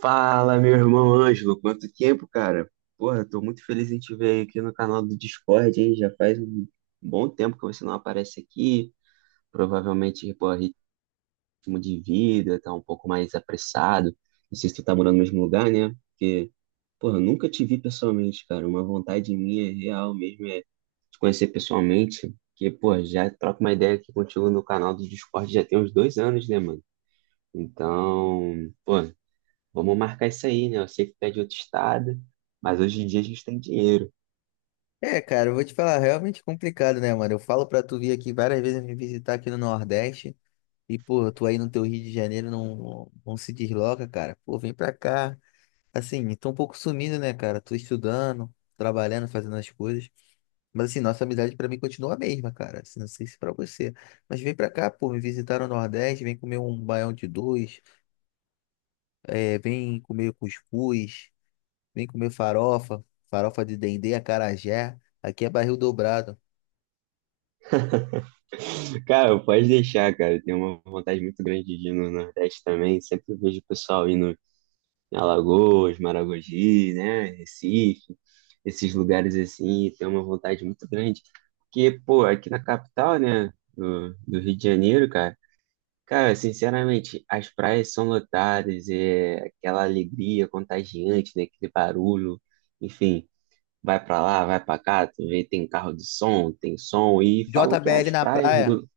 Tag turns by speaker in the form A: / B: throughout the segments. A: Fala, meu irmão Ângelo, quanto tempo, cara? Porra, tô muito feliz em te ver aqui no canal do Discord, hein? Já faz um bom tempo que você não aparece aqui. Provavelmente, pô, ritmo de vida tá um pouco mais apressado. Não sei se tu tá morando no mesmo lugar, né? Porque, porra, eu nunca te vi pessoalmente, cara. Uma vontade minha real mesmo é te conhecer pessoalmente. Que, pô, já troco uma ideia aqui contigo no canal do Discord já tem uns 2 anos, né, mano? Então, pô. Vamos marcar isso aí, né? Eu sei que tu é de outro estado, mas hoje em dia a gente tem dinheiro.
B: É, cara, eu vou te falar, realmente complicado, né, mano? Eu falo pra tu vir aqui várias vezes me visitar aqui no Nordeste e, pô, tu aí no teu Rio de Janeiro não se desloca, cara. Pô, vem pra cá. Assim, tô um pouco sumido, né, cara? Tô estudando, trabalhando, fazendo as coisas. Mas, assim, nossa amizade pra mim continua a mesma, cara. Assim, não sei se pra você. Mas vem pra cá, pô, me visitar no Nordeste, vem comer um baião de dois, é, vem comer cuscuz, vem comer farofa, farofa de dendê, acarajé. Aqui é barril dobrado.
A: Cara, pode deixar, cara. Eu tenho uma vontade muito grande de ir no Nordeste também. Sempre vejo o pessoal indo em Alagoas, Maragogi, né? Recife, esses lugares assim. Tenho uma vontade muito grande. Porque, pô, aqui na capital, né? Do Rio de Janeiro, cara. Cara, sinceramente, as praias são lotadas, é aquela alegria contagiante, né? Aquele barulho, enfim. Vai pra lá, vai pra cá, tu vê, tem carro de som, tem som, e falam que
B: JBL
A: as
B: na
A: praias
B: praia.
A: do...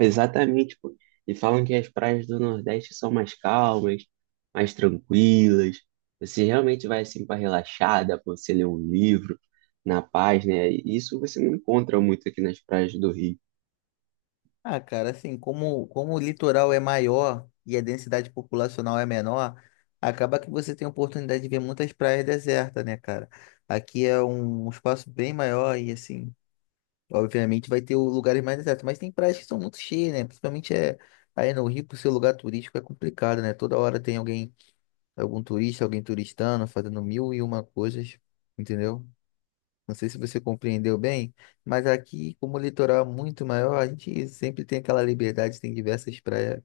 A: Exatamente, pô. E falam que as praias do Nordeste são mais calmas, mais tranquilas. Você realmente vai assim pra relaxada, pra você ler um livro na paz, né? E isso você não encontra muito aqui nas praias do Rio.
B: Ah, cara, assim, como o litoral é maior e a densidade populacional é menor, acaba que você tem a oportunidade de ver muitas praias desertas, né, cara? Aqui é um espaço bem maior e, assim, obviamente vai ter lugares mais desertos, mas tem praias que são muito cheias, né? Principalmente é, aí no Rio, por ser lugar turístico, é complicado, né? Toda hora tem alguém, algum turista, alguém turistando, fazendo mil e uma coisas, entendeu? Não sei se você compreendeu bem, mas aqui, como o litoral é muito maior, a gente sempre tem aquela liberdade, tem diversas praias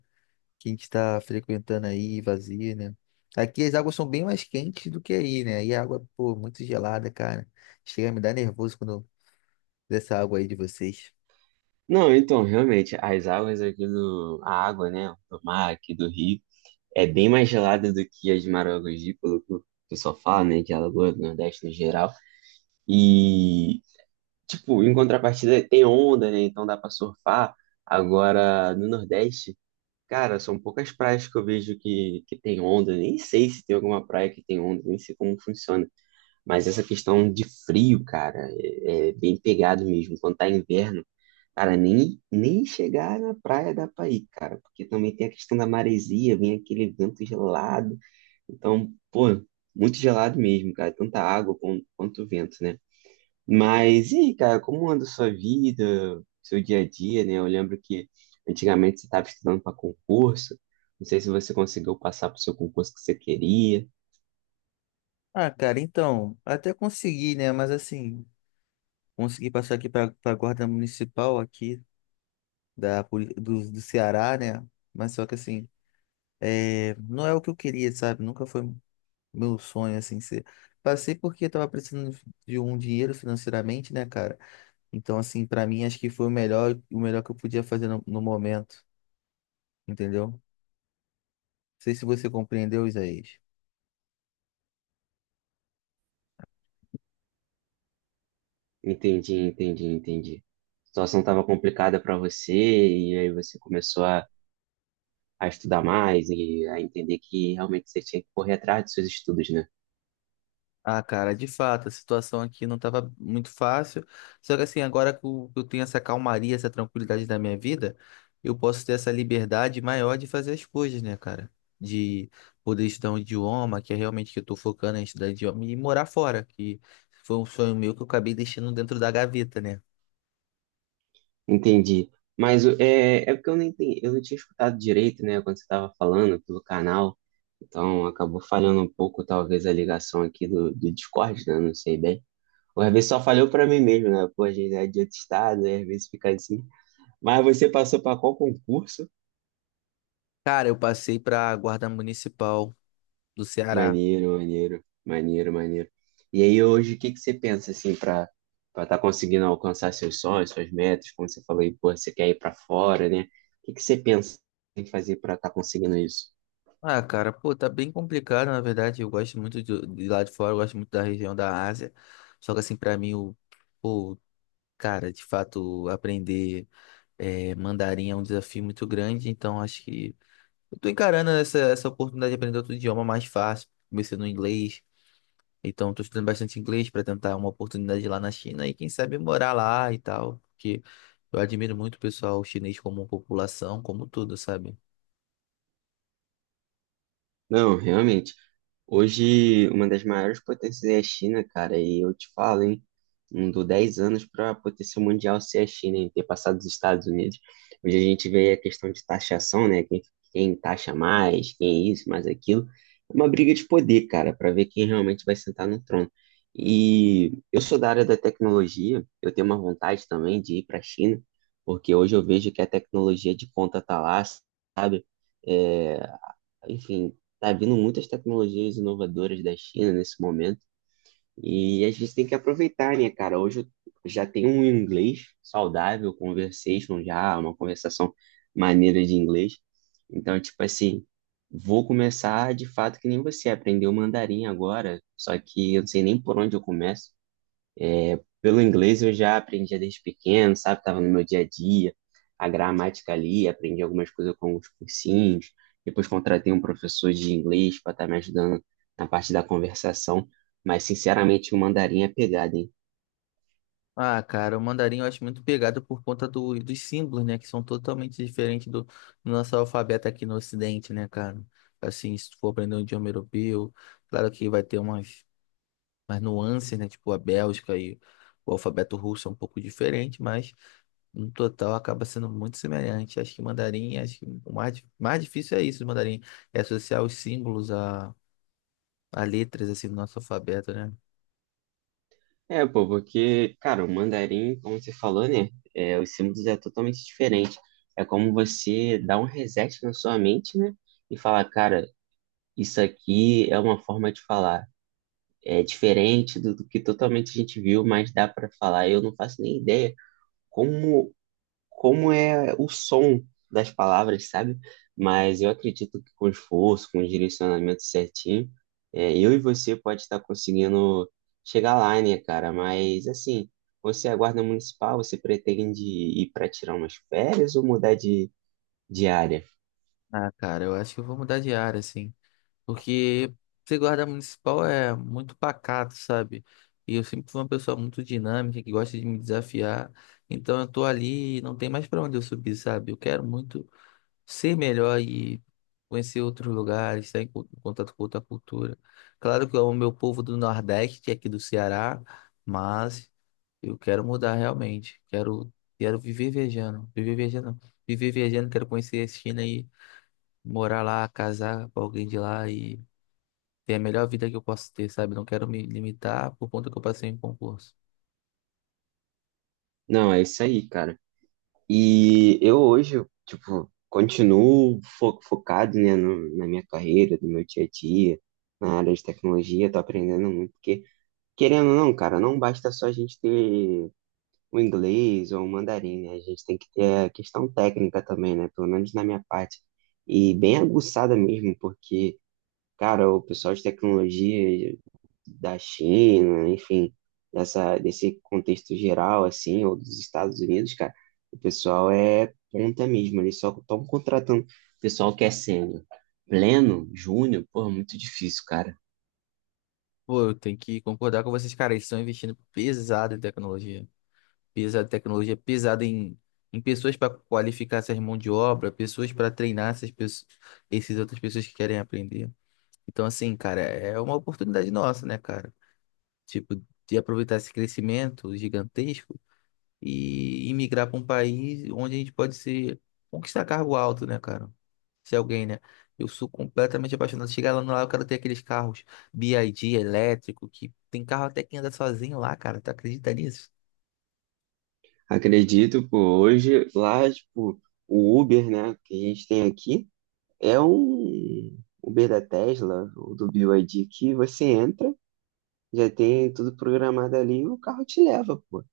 B: que a gente está frequentando aí, vazia, né? Aqui as águas são bem mais quentes do que aí, né? E a água, pô, muito gelada, cara. Chega a me dar nervoso quando eu- dessa água aí de vocês.
A: Não, então, realmente, as águas aqui do... A água, né? Do mar aqui do Rio é bem mais gelada do que as de Maragogi, pelo que o pessoal fala, né? De Alagoas do Nordeste no geral. E, tipo, em contrapartida, tem onda, né? Então dá pra surfar. Agora, no Nordeste, cara, são poucas praias que eu vejo que tem onda. Nem sei se tem alguma praia que tem onda, nem sei como funciona. Mas essa questão de frio, cara, é bem pegado mesmo. Quando tá inverno, cara, nem chegar na praia dá pra ir, cara. Porque também tem a questão da maresia, vem aquele vento gelado. Então, pô, muito gelado mesmo, cara. Tanto a água quanto o vento, né? Mas e aí, cara, como anda a sua vida, seu dia a dia, né? Eu lembro que antigamente você estava estudando para concurso. Não sei se você conseguiu passar para o seu concurso que você queria.
B: Ah, cara, então, até consegui, né? Mas assim, consegui passar aqui para a guarda municipal aqui do Ceará, né? Mas só que assim, é, não é o que eu queria, sabe? Nunca foi. Meu sonho, assim, ser. Passei porque eu tava precisando de um dinheiro financeiramente, né, cara? Então, assim, pra mim, acho que foi o melhor que eu podia fazer no momento, entendeu? Não sei se você compreendeu, Isaías.
A: Entendi, entendi, entendi. A situação estava complicada para você e aí você começou a estudar mais e a entender que realmente você tinha que correr atrás dos seus estudos, né?
B: Ah, cara, de fato, a situação aqui não estava muito fácil. Só que assim, agora que eu tenho essa calmaria, essa tranquilidade da minha vida, eu posso ter essa liberdade maior de fazer as coisas, né, cara? De poder estudar um idioma, que é realmente que eu tô focando em estudar idioma, e morar fora, que foi um sonho meu que eu acabei deixando dentro da gaveta, né?
A: Entendi. Mas é, é porque eu não entendi, eu não tinha escutado direito, né, quando você estava falando pelo canal. Então acabou falhando um pouco, talvez, a ligação aqui do Discord, né? Não sei bem. Ou às vezes só falhou para mim mesmo, né? Pô, a gente é de outro estado, aí às vezes fica assim. Mas você passou para qual concurso?
B: Cara, eu passei para a Guarda Municipal do Ceará.
A: Maneiro, maneiro, maneiro, maneiro. E aí hoje, o que que você pensa assim para estar conseguindo alcançar seus sonhos, suas metas? Como você falou aí, pô, você quer ir para fora, né? O que que você pensa em fazer para estar conseguindo isso?
B: Ah, cara, pô, tá bem complicado, na verdade. Eu gosto muito de lá de fora, eu gosto muito da região da Ásia. Só que, assim, pra mim, o, pô, cara, de fato, aprender mandarim é um desafio muito grande. Então, acho que eu tô encarando essa oportunidade de aprender outro idioma mais fácil. Comecei no inglês, então tô estudando bastante inglês pra tentar uma oportunidade lá na China e, quem sabe, morar lá e tal. Porque eu admiro muito o pessoal chinês como população, como tudo, sabe?
A: Não, realmente. Hoje, uma das maiores potências é a China, cara, e eu te falo, hein? Não dou 10 anos para a potência mundial ser a China, hein? Ter passado os Estados Unidos. Hoje a gente vê a questão de taxação, né? Quem taxa mais, quem é isso, mais aquilo. É uma briga de poder, cara, para ver quem realmente vai sentar no trono. E eu sou da área da tecnologia, eu tenho uma vontade também de ir para a China, porque hoje eu vejo que a tecnologia de ponta tá lá, sabe? É, enfim, tá vindo muitas tecnologias inovadoras da China nesse momento e a gente tem que aproveitar, né, cara? Hoje eu já tenho um inglês saudável, conversation já, é uma conversação maneira de inglês. Então, tipo assim, vou começar de fato que nem você, aprender o mandarim agora, só que eu não sei nem por onde eu começo. Pelo inglês eu já aprendia desde pequeno, sabe? Tava no meu dia a dia, a gramática ali, aprendi algumas coisas com os cursinhos. Depois contratei um professor de inglês para estar me ajudando na parte da conversação. Mas, sinceramente, o mandarim é pegada, hein?
B: Ah, cara, o mandarim eu acho muito pegado por conta dos símbolos, né? Que são totalmente diferentes do nosso alfabeto aqui no Ocidente, né, cara? Assim, se tu for aprender um idioma europeu, claro que vai ter umas, umas nuances, né? Tipo a Bélgica e o alfabeto russo é um pouco diferente, mas no total acaba sendo muito semelhante. Acho que mandarim, acho que o mais, mais difícil é isso, o mandarim, é associar os símbolos a letras, assim, do nosso alfabeto, né?
A: É, pô, porque, cara, o mandarim, como você falou, né? É, os símbolos é totalmente diferente. É como você dar um reset na sua mente, né? E falar, cara, isso aqui é uma forma de falar. É diferente do que totalmente a gente viu, mas dá para falar. Eu não faço nem ideia como, como é o som das palavras, sabe? Mas eu acredito que com esforço, com o direcionamento certinho, é, eu e você pode estar conseguindo chegar lá, né, cara? Mas assim, você é guarda municipal, você pretende ir para tirar umas férias ou mudar de área?
B: Ah, cara, eu acho que eu vou mudar de área, assim. Porque ser guarda municipal é muito pacato, sabe? E eu sempre fui uma pessoa muito dinâmica, que gosta de me desafiar. Então eu tô ali, e não tem mais pra onde eu subir, sabe? Eu quero muito ser melhor e conhecer outros lugares, estar em contato com outra cultura. Claro que eu amo meu povo do Nordeste, aqui do Ceará, mas eu quero mudar realmente. Quero, quero viver viajando, viver viajando, viver viajando, quero conhecer a China e morar lá, casar com alguém de lá e ter a melhor vida que eu posso ter, sabe? Não quero me limitar por conta que eu passei em concurso.
A: Não, é isso aí, cara. E eu hoje, tipo, continuo focado, né, na minha carreira, no meu dia a dia, na área de tecnologia, tô aprendendo muito, porque, querendo ou não, cara, não basta só a gente ter o inglês ou o mandarim, né, a gente tem que ter a questão técnica também, né, pelo menos na minha parte, e bem aguçada mesmo, porque cara, o pessoal de tecnologia da China, enfim, desse contexto geral, assim, ou dos Estados Unidos, cara, o pessoal é ponta mesmo, eles só estão contratando pessoal que é sênior. Pleno, júnior, pô, é muito difícil, cara.
B: Pô, eu tenho que concordar com vocês, cara. Eles estão investindo pesado em tecnologia. Pesado em tecnologia, pesado em pessoas para qualificar essas mãos de obra, pessoas para treinar essas pessoas, essas outras pessoas que querem aprender. Então, assim, cara, é uma oportunidade nossa, né, cara? Tipo, de aproveitar esse crescimento gigantesco e imigrar para um país onde a gente pode ser conquistar cargo alto, né, cara? Se alguém, né? Eu sou completamente apaixonado. Chegar lá no lá, eu quero ter aqueles carros BYD elétrico, que tem carro até que anda sozinho lá, cara. Tu acredita nisso?
A: Acredito, pô, hoje lá, tipo, o Uber, né, que a gente tem aqui, é um Uber da Tesla, ou do BYD que você entra, já tem tudo programado ali e o carro te leva, pô.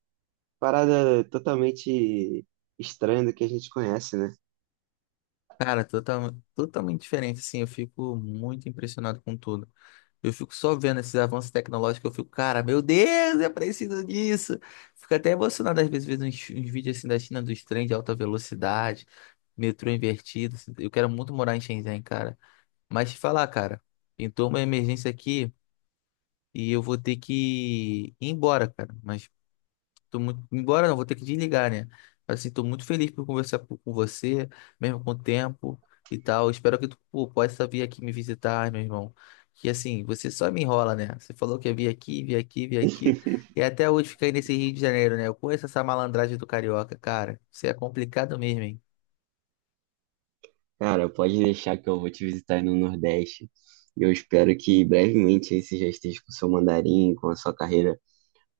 A: Parada totalmente estranha do que a gente conhece, né?
B: Cara, totalmente diferente, assim. Eu fico muito impressionado com tudo. Eu fico só vendo esses avanços tecnológicos, eu fico, cara, meu Deus, eu preciso disso. Fico até emocionado às vezes vendo uns, uns vídeos assim da China dos trens de alta velocidade, metrô invertido. Assim. Eu quero muito morar em Shenzhen, cara. Mas te falar, cara, pintou uma emergência aqui e eu vou ter que ir embora, cara. Mas tô muito... Embora não, vou ter que desligar, né? Mas, assim, tô muito feliz por com você, mesmo com o tempo e tal. Espero que tu pô, possa vir aqui me visitar, meu irmão. Que assim, você só me enrola, né? Você falou que ia vir aqui, vir aqui, vir aqui. E até hoje fica aí nesse Rio de Janeiro, né? Eu conheço essa malandragem do carioca, cara. Você é complicado mesmo, hein?
A: Cara, pode deixar que eu vou te visitar aí no Nordeste. Eu espero que brevemente aí você já esteja com seu mandarim, com a sua carreira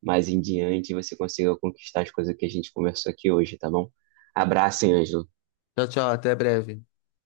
A: mais em diante, e você consiga conquistar as coisas que a gente conversou aqui hoje, tá bom? Abraço, hein, Ângelo.
B: Tchau, tchau, até breve.